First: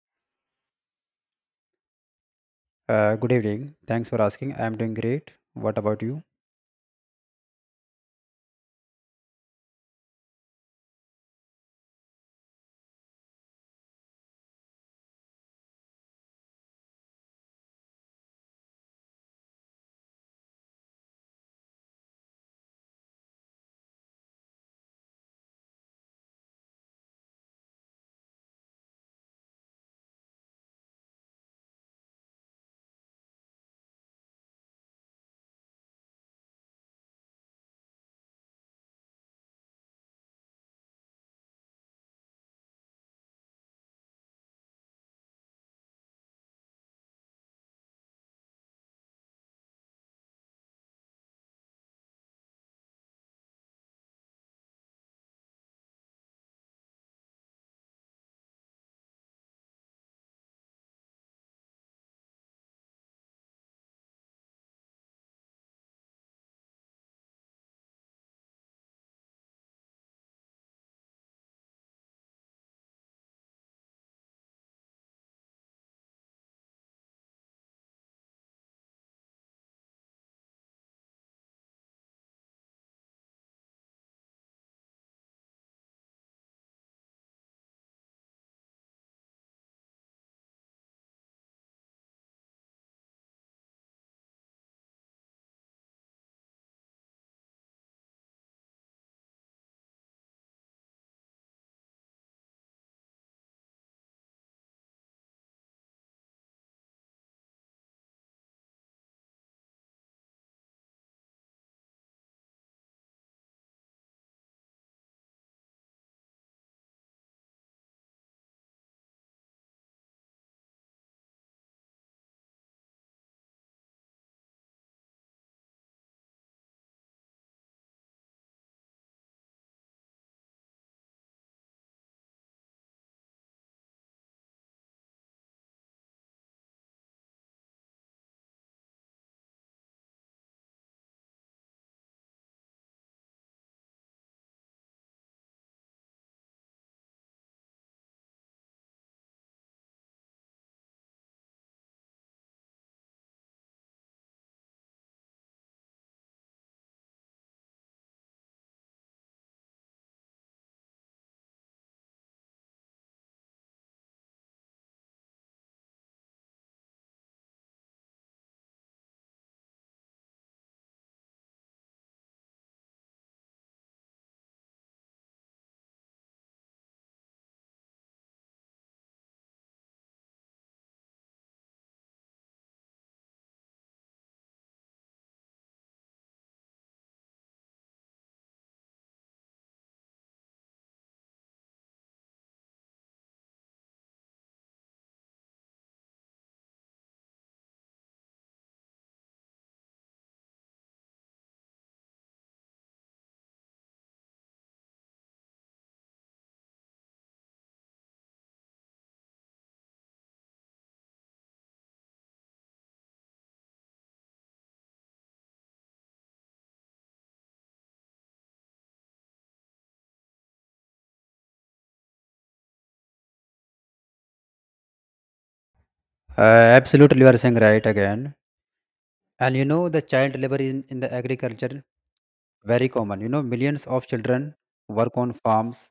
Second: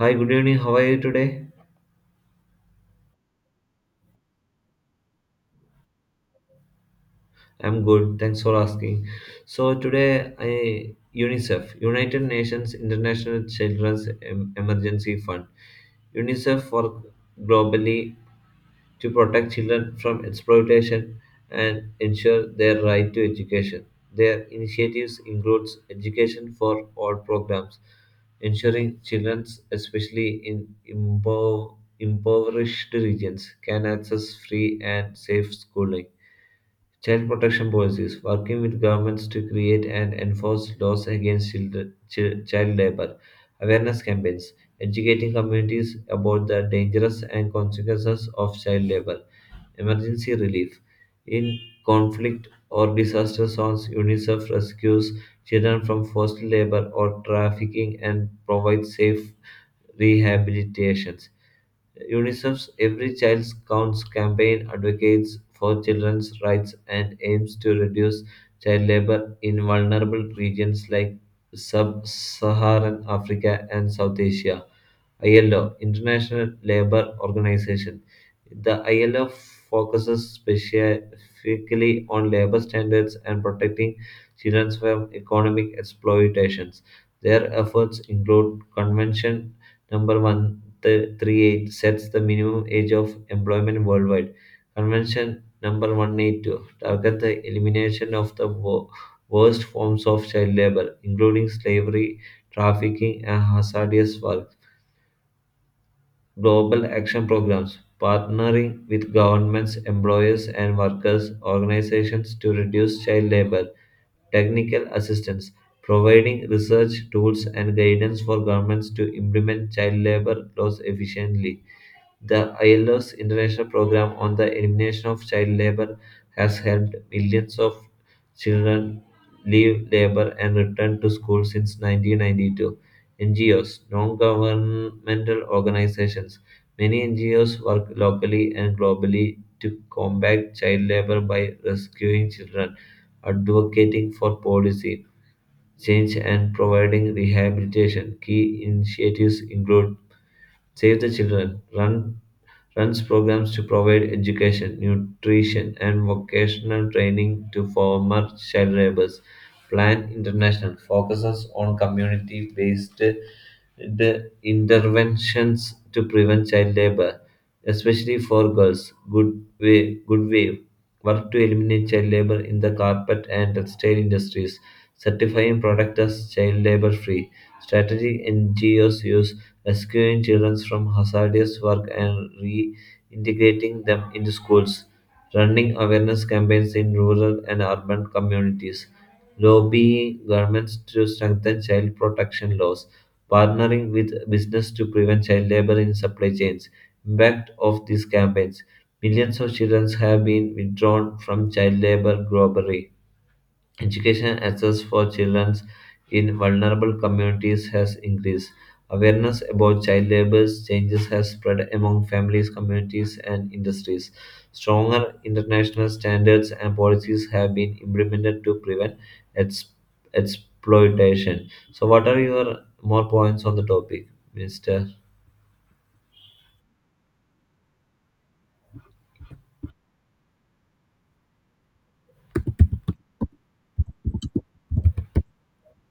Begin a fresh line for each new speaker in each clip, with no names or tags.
Hi, good evening. How are you today?
Good evening. Thanks for asking. I'm doing great. What about you?
I'm good. Thanks for asking. So today, I UNICEF, United Nations International Children's Emergency Fund. UNICEF work globally to protect children from exploitation and ensure their right to education. Their initiatives includes education for all programs, ensuring children, especially in impoverished regions, can access free and safe schooling. Child protection policies, working with governments to create and enforce laws against children, child labor, awareness campaigns, educating communities about the dangers and consequences of child labor, emergency relief. In conflict or disaster zones, UNICEF rescues children from forced labor or trafficking and provides safe rehabilitations. UNICEF's Every Child Counts campaign advocates for children's rights and aims to reduce child labor in vulnerable regions like sub Saharan Africa and South Asia. ILO, International Labour Organization. The ILO focuses specifically on labor standards and protecting children from economic exploitations. Their efforts include Convention number One. 38 sets the minimum age of employment worldwide. Convention number 182 target the elimination of the worst forms of child labor, including slavery, trafficking, and hazardous work. Global action programs partnering with governments, employers, and workers' organizations to reduce child labor. Technical assistance providing research tools and guidance for governments to implement child labor laws efficiently the ILO's international program on the elimination of child labor has helped millions of children leave labor and return to school since 1992. NGOs, non governmental organizations. Many NGOs work locally and globally to combat child labor by rescuing children, advocating for policy change, and providing rehabilitation. Key initiatives include Save the Children run, runs programs to provide education, nutrition, and vocational training to former child laborers. Plan International focuses on community based the interventions to prevent child labor, especially for girls. Good way work to eliminate child labor in the carpet and textile industries, certifying products as child labor free. Strategic NGOs use rescuing children from hazardous work and reintegrating them into schools, running awareness campaigns in rural and urban communities lobbying governments to strengthen child protection laws, partnering with business to prevent child labor in supply chains. Impact of these campaigns. Millions of children have been withdrawn from child labor globally. Education access for children in vulnerable communities has increased. Awareness about child labor changes has spread among families, communities, and industries. Stronger international standards and policies have been implemented to prevent ex- exploitation. So, what are your more points on the topic, Mr.?
Absolutely, you are saying right again. And you know, the child labor in the agriculture very common. You know, millions of children work on farms.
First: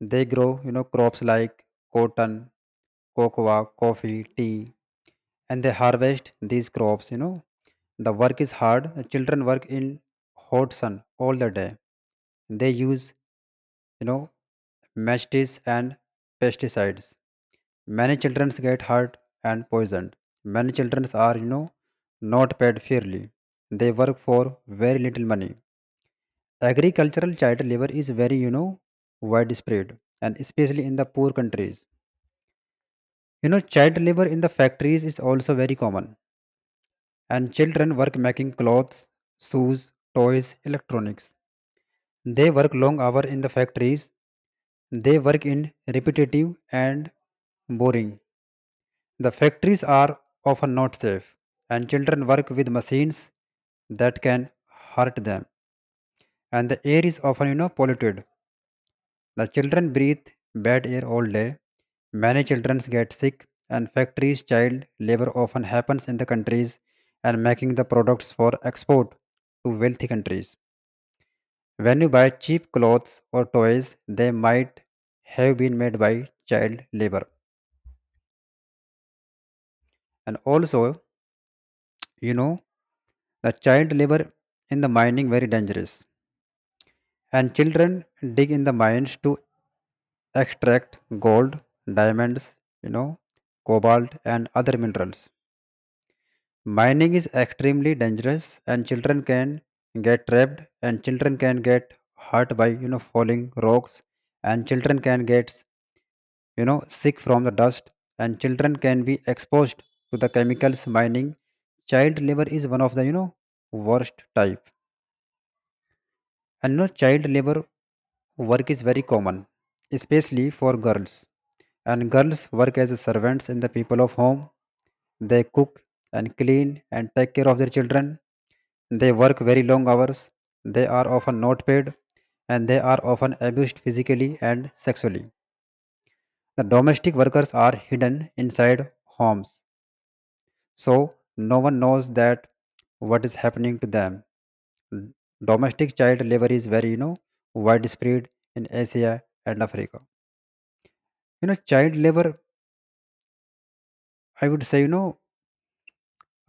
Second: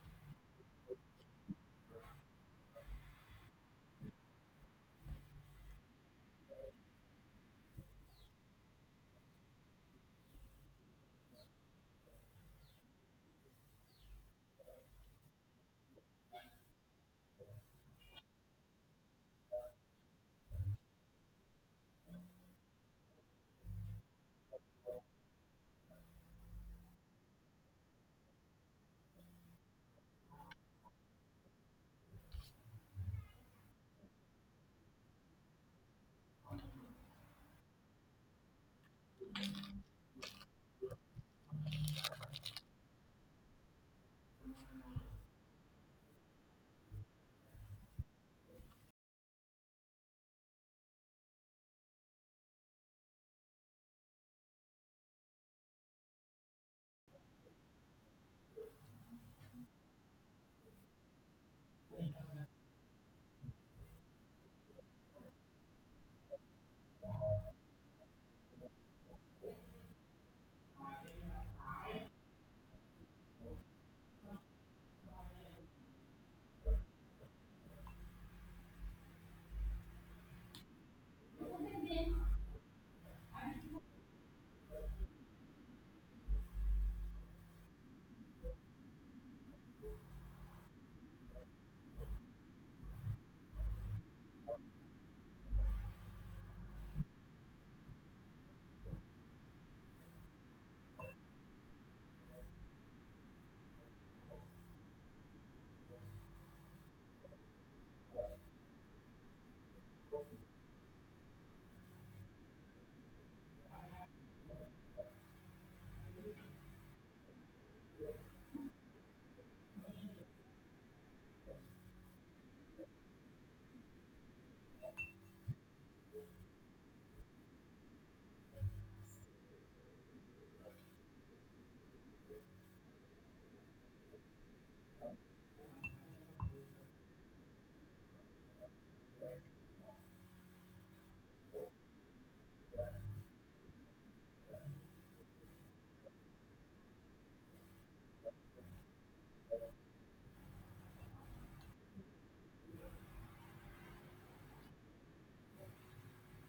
They grow, you know, crops like cotton, cocoa, coffee, tea, and they harvest these crops. You know, the work is hard. The children work in hot sun all the day. They use, you know, matches and pesticides. Many children get hurt and poisoned. Many children are, you know, not paid fairly. They work for very little money. Agricultural child labor is very, you know, widespread and especially in the poor countries. You know, child labor in the factories is also very common. And children work making clothes, shoes, toys, electronics. They work long hours in the factories. They work in repetitive and boring. The factories are often not safe, and children work with machines that can hurt them. And the air is often, you know, polluted. The children breathe bad air all day. Many children get sick, and factories child labor often happens in the countries and making the products for export to wealthy countries. When you buy cheap clothes or toys, they might have been made by child labor. And also, you know, the child labor in the mining very dangerous, and children dig in the mines to extract gold, diamonds, you know, cobalt and other minerals. Mining is extremely dangerous and children can get trapped and children can get hurt by, you know, falling rocks and children can get, you know, sick from the dust and children can be exposed to the chemicals mining. Child labor is one of the, you know, worst type. And you know, child labor work is very common, especially for girls. And girls work as servants in the people of home. They cook and clean and take care of their children. They work very long hours. They are often not paid and they are often abused physically and sexually. The domestic workers are hidden inside homes, so no one knows that what is happening to them. D- Domestic child labor is very, you know, widespread in Asia and Africa. You know, child labor, I would say, you know,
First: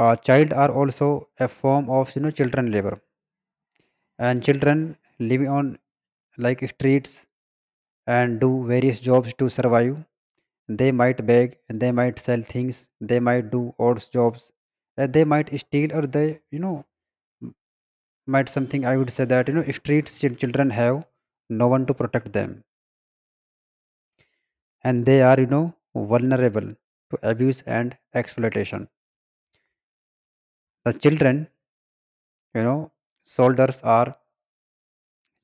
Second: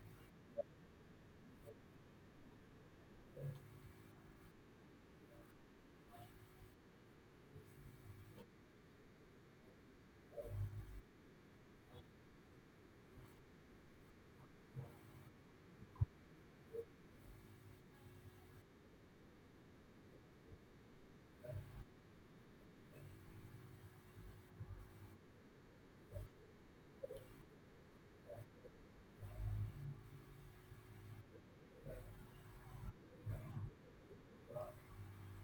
child are also a form of, you know, children labor. And children live on like streets and do various jobs to survive. They might beg, they might sell things, they might do odd jobs, they might steal, or they, you know, might something. I would say that you know, streets children have no one to protect them, and they are you know vulnerable to abuse and exploitation. The children, you know, soldiers are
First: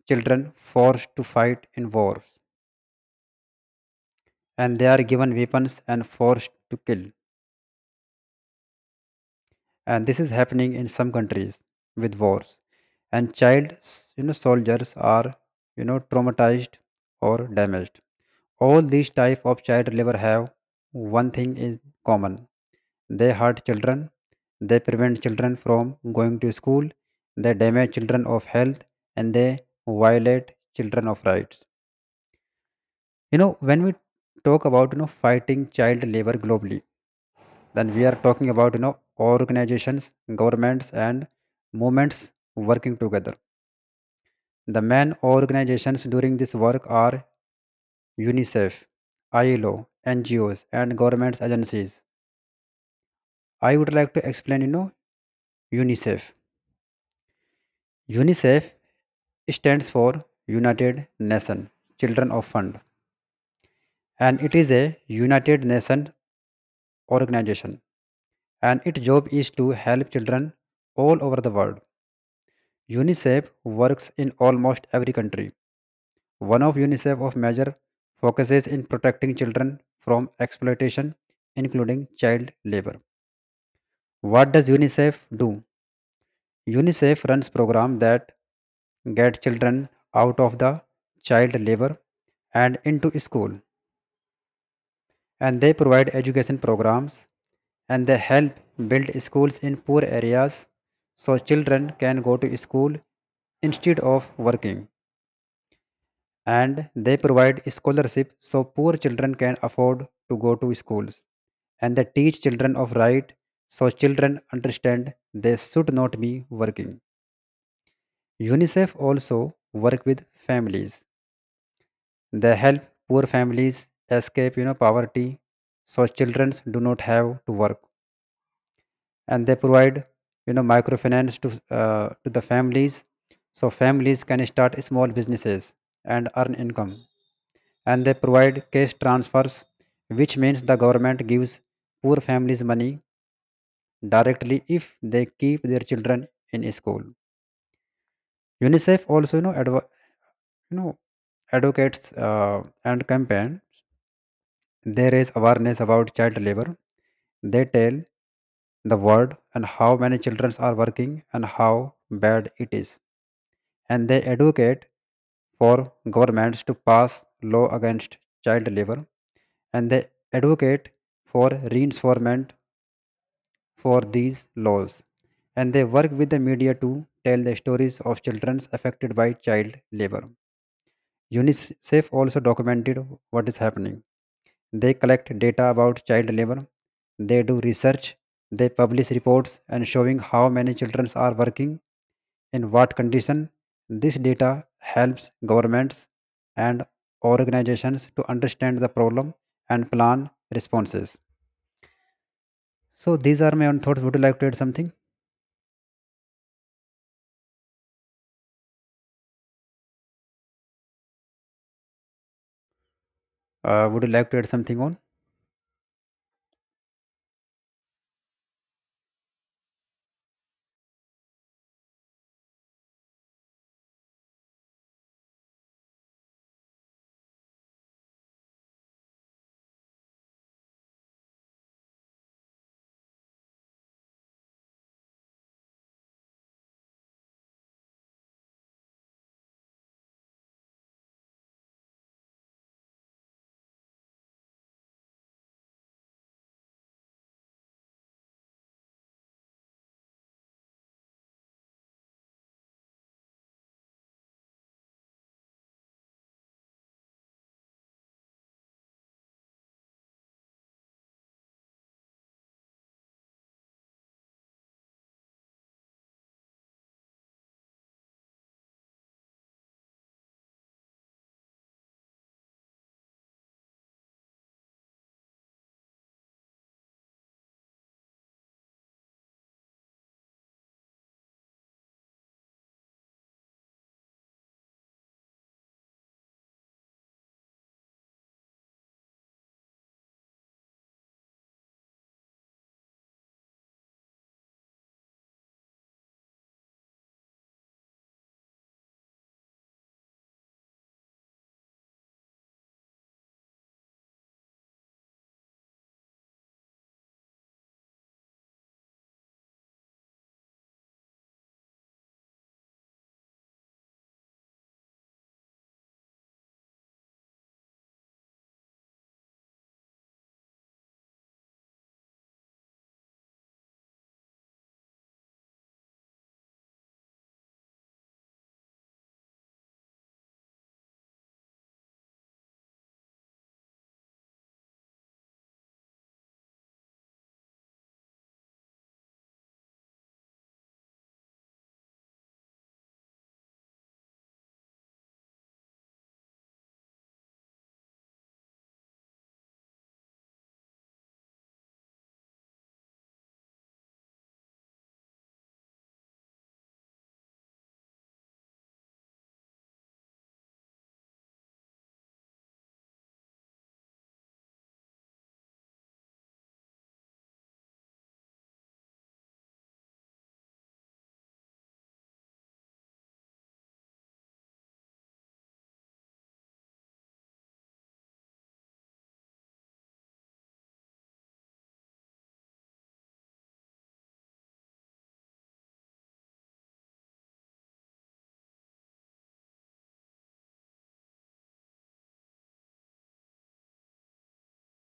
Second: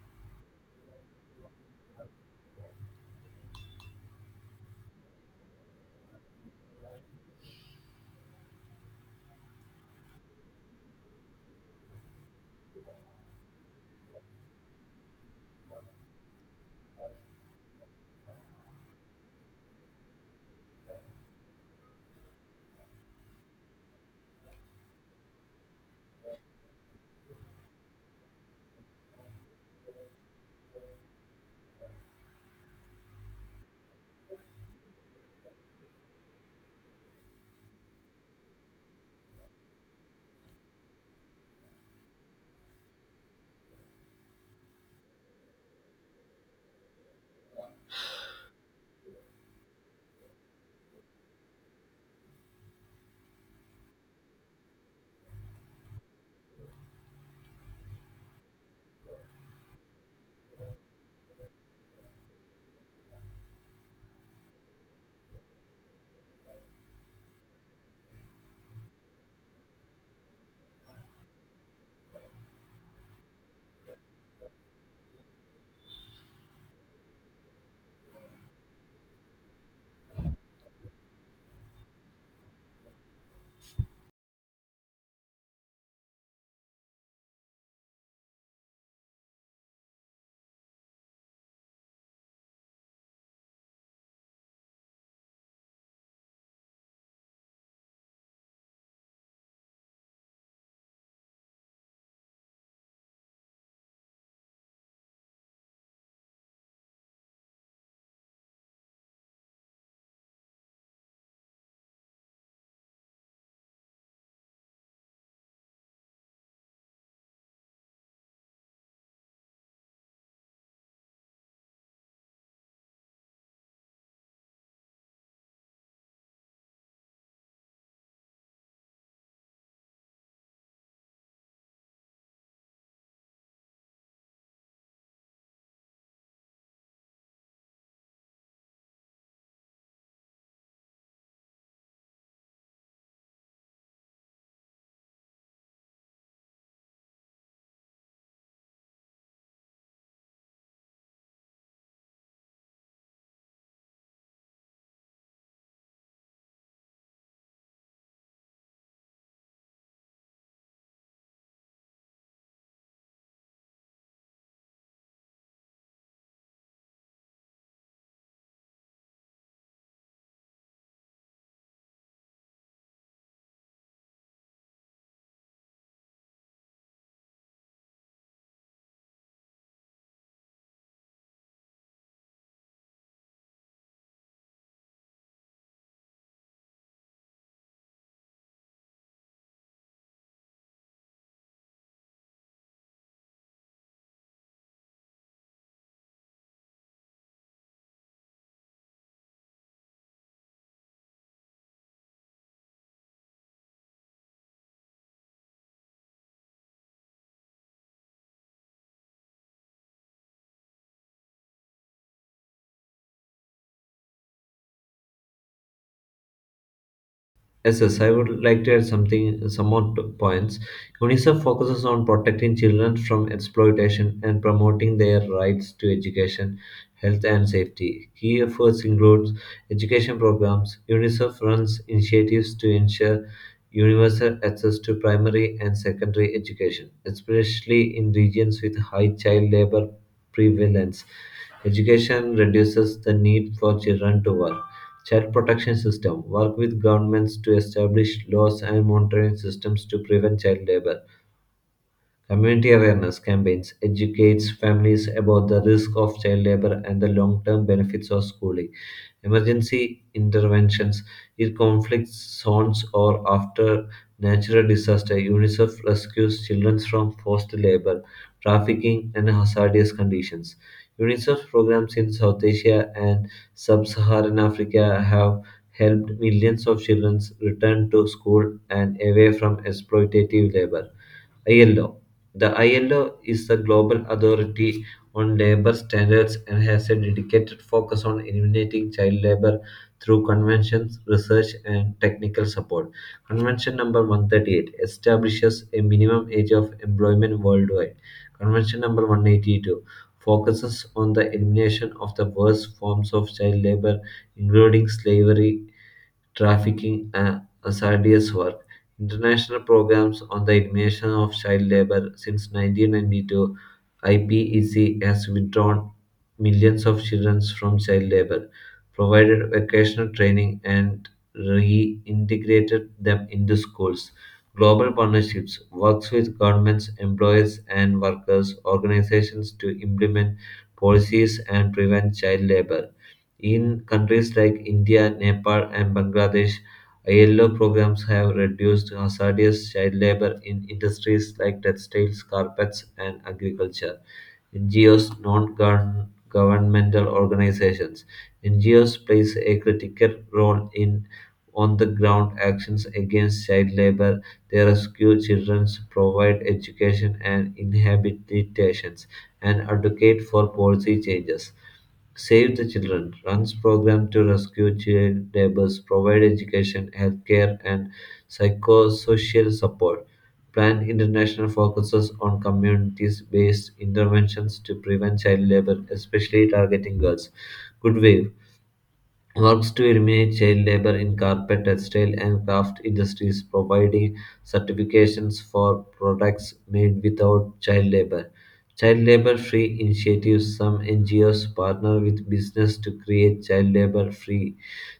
children forced to fight in wars, and they are given weapons and forced to kill, and this is happening in some countries with wars. And you know soldiers are you know traumatized or damaged. All these type of child labor have one thing is common. They hurt children. They prevent children from going to school. They damage children of health and they violate children of rights. You know, when we talk about you know fighting child labor globally, then we are talking about you know organizations, governments and movements working together. The main organizations during this work are UNICEF, ILO, NGOs and government agencies. I would like to explain you know UNICEF. UNICEF stands for United Nations Children of Fund and it is a United Nations organization and its job is to help children all over the world. UNICEF works in almost every country. One of UNICEF of major focuses in protecting children from exploitation including child labor. What does UNICEF do? UNICEF runs programs that get children out of the child labor and into school, and they provide education programs and they help build schools in poor areas so children can go to school instead of working, and they provide scholarship so poor children can afford to go to schools, and they teach children of right so children understand they should not be working. UNICEF also work with families. They help poor families escape, you know, poverty, so children do not have to work, and they provide, you know, microfinance to the families, so families can start small businesses and earn income. And they provide cash transfers, which means the government gives poor families money directly if they keep their children in school. UNICEF also, you know, you know advocates and campaign. They raise awareness about child labor. They tell the world and how many children are working and how bad it is, and they advocate for governments to pass law against child labor, and they advocate for reinforcement for these laws, and they work with the media to tell the stories of children affected by child labor. UNICEF also documented what is happening. They collect data about child labor. They do research. They publish reports and showing how many children are working in what condition. This data helps governments and organizations to understand the problem and plan responses. So these are my own thoughts. Would you like to add something? Would you like to add something on?
Yes, yes, I would like to add something, some more points. UNICEF focuses on protecting children from exploitation and promoting their rights to education, health, and safety. Key efforts include education programs. UNICEF runs initiatives to ensure universal access to primary and secondary education, especially in regions with high child labor prevalence. Education reduces the need for children to work. Child protection system work with governments to establish laws and monitoring systems to prevent child labor. Community awareness campaigns educates families about the risk of child labor and the long-term benefits of schooling. Emergency interventions in conflict zones or after natural disaster. UNICEF rescues children from forced labor, trafficking, and hazardous conditions. UNICEF programs in South Asia and sub-Saharan Africa have helped millions of children return to school and away from exploitative labor. ILO, the ILO is the global authority on labor standards and has a dedicated focus on eliminating child labor through conventions, research, and technical support. Convention number 138 establishes a minimum age of employment worldwide. Convention number 182 focuses on the elimination of the worst forms of child labor, including slavery, trafficking, and hazardous work. International programs on the elimination of child labor since 1992, IPEC has withdrawn millions of children from child labor, provided vocational training, and reintegrated them into schools. Global partnerships works with governments, employers, and workers organizations to implement policies and prevent child labor. In countries like India, Nepal, and Bangladesh, ILO programs have reduced hazardous child labor in industries like textiles, carpets, and agriculture. NGOs, non governmental organizations. NGOs plays a critical role in on the ground actions against child labor. They rescue children, provide education and inhabitations, and advocate for policy changes. Save the Children runs programs to rescue child laborers, provide education, healthcare, and psychosocial support. Plan International focuses on communities based interventions to prevent child labor, especially targeting girls. Good Wave works to eliminate child labor in carpet, textile, and craft industries, providing certifications for products made without child labor. Child labor free initiatives. Some NGOs partner with business to create child labor free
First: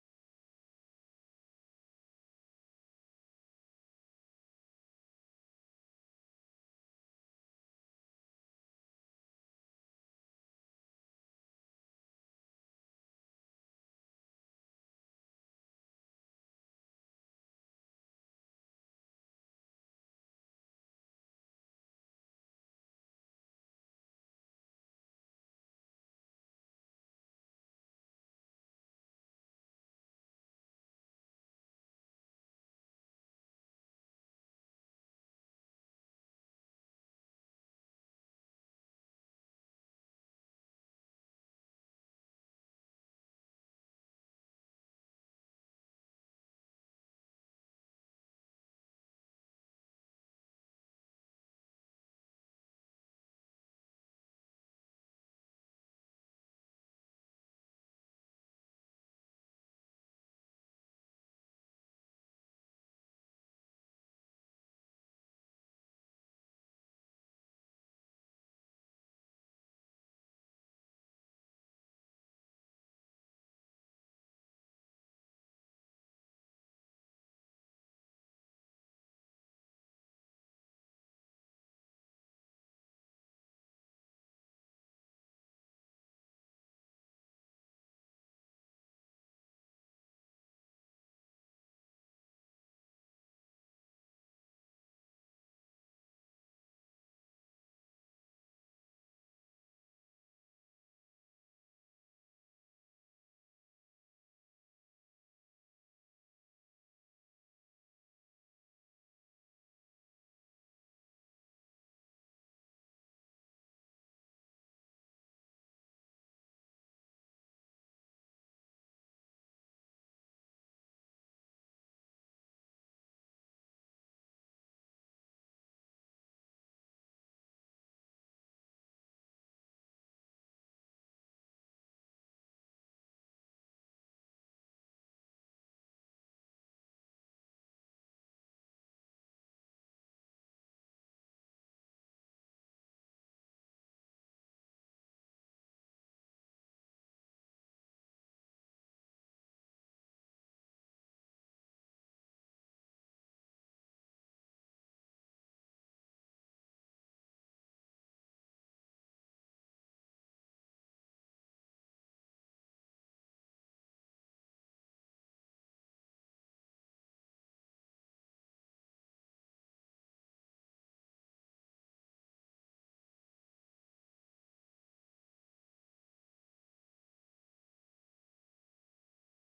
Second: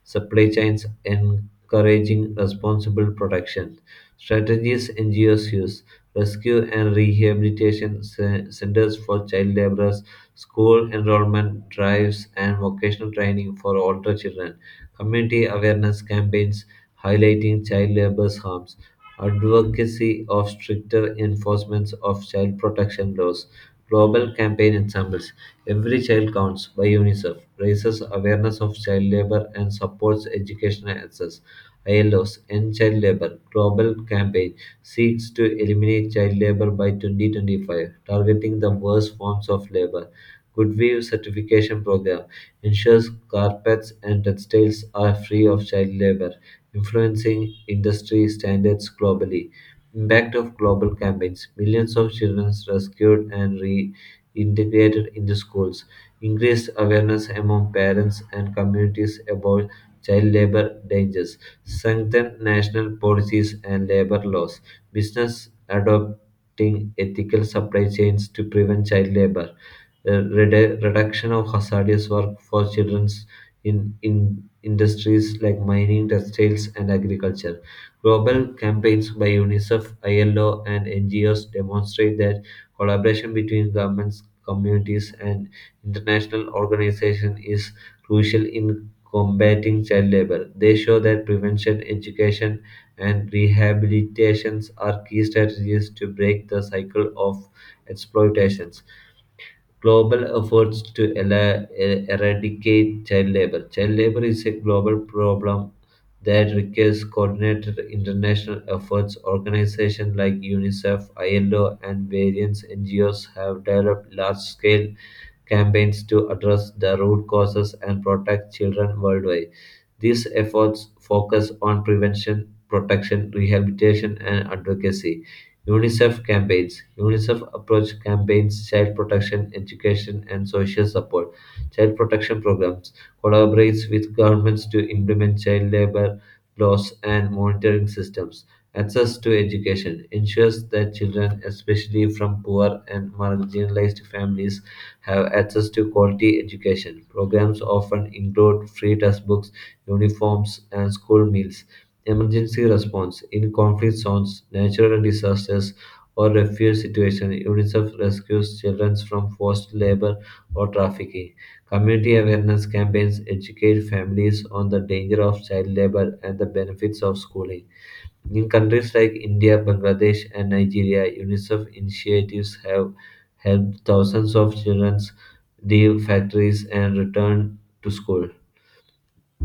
supply chains, encouraging responsible production. Strategies NGOs use rescue and rehabilitation centers for child laborers, school enrollment drives, and vocational training for older children, community awareness campaigns highlighting child labor's harms, advocacy of stricter enforcement of child protection laws, global campaign ensembles. Every Child Counts by UNICEF raises awareness of child labor and supports educational access. ILO's End Child Labor Global Campaign seeks to eliminate child labor by 2025, targeting the worst forms of labor. Goodweave certification program ensures carpets and textiles are free of child labor, influencing industry standards globally. Impact of global campaigns. Millions of children rescued and reintegrated into schools. Increased awareness among parents and communities about child labor dangers, strengthen national policies and labor laws, business adopting ethical supply chains to prevent child labor, reduction of hazardous work for children in, industries like mining, textiles, and agriculture. Global campaigns by UNICEF, ILO, and NGOs demonstrate that collaboration between governments, communities, and international organizations is crucial in combating child labor. They show that prevention, education, and rehabilitations are key strategies to break the cycle of exploitation global efforts to eradicate child labor. Child labor is a global problem that requires coordinated international efforts. Organizations like UNICEF, ILO, and various NGOs have developed large scale campaigns to address the root causes and protect children worldwide. These efforts focus on prevention, protection, rehabilitation, and advocacy. UNICEF campaigns. UNICEF approach campaigns child protection, education, and social support. Child protection programs collaborates with governments to implement child labor laws and monitoring systems. Access to education ensures that children, especially from poor and marginalized families, have access to quality education. Programs often include free textbooks, uniforms, and school meals. Emergency response in conflict zones, natural disasters, or refugee situations, UNICEF rescues children from forced labor or trafficking. Community awareness campaigns educate families on the danger of child labor and the benefits of schooling. In countries like India, Bangladesh, and Nigeria, UNICEF initiatives have helped thousands of children leave factories and return to school.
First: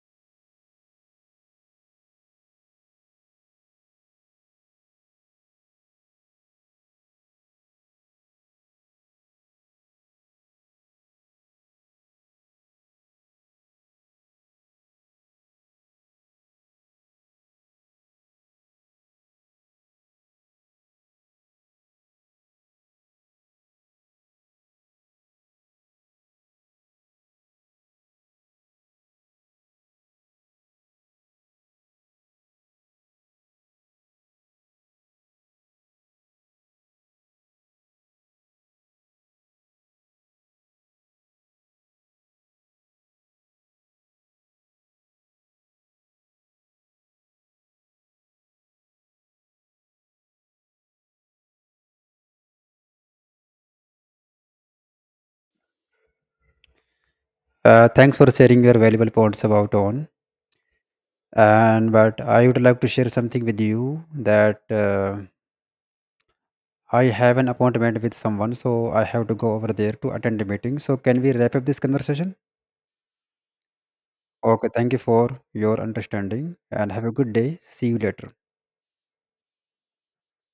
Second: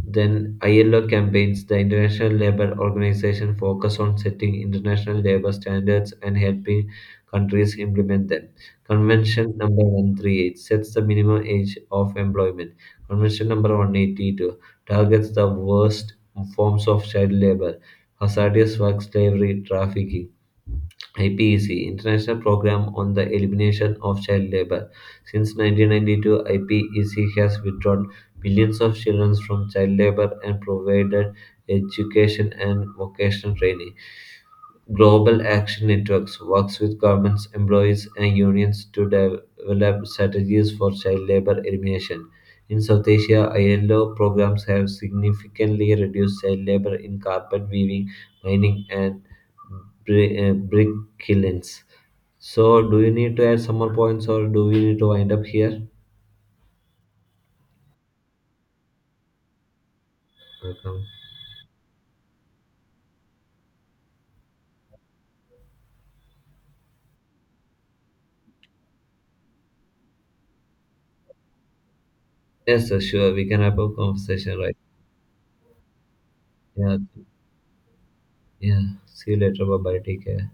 Then ILO campaigns, the International Labour Organization, focus on setting international labour standards and helping countries implement them. Convention number 138 sets the minimum age of employment. Convention number 182 targets the worst forms of child labour, hazardous work, slavery, trafficking. IPEC, International Program on the Elimination of Child Labor. Since 1992, IPEC has withdrawn millions of children from child labor and provided education and vocational training. Global Action Networks works with governments, employees, and unions to develop strategies for child labor elimination. In South Asia, ILO programs have significantly reduced child labor in carpet weaving, mining, and brick kilns. So, do you need to add some more points, or do we need to wind up here?
Thanks for sharing your valuable points about on.
Welcome.
And but I would like to share something with you that. I have an appointment with someone, so I have to go over there to attend a meeting. So, can we wrap up this conversation?
Yes, sir, sure. We can have a conversation,
Okay,
right?
thank you for your understanding and
Yeah,
have a good day. See you later.
yeah. See you later. Bye bye. Take care.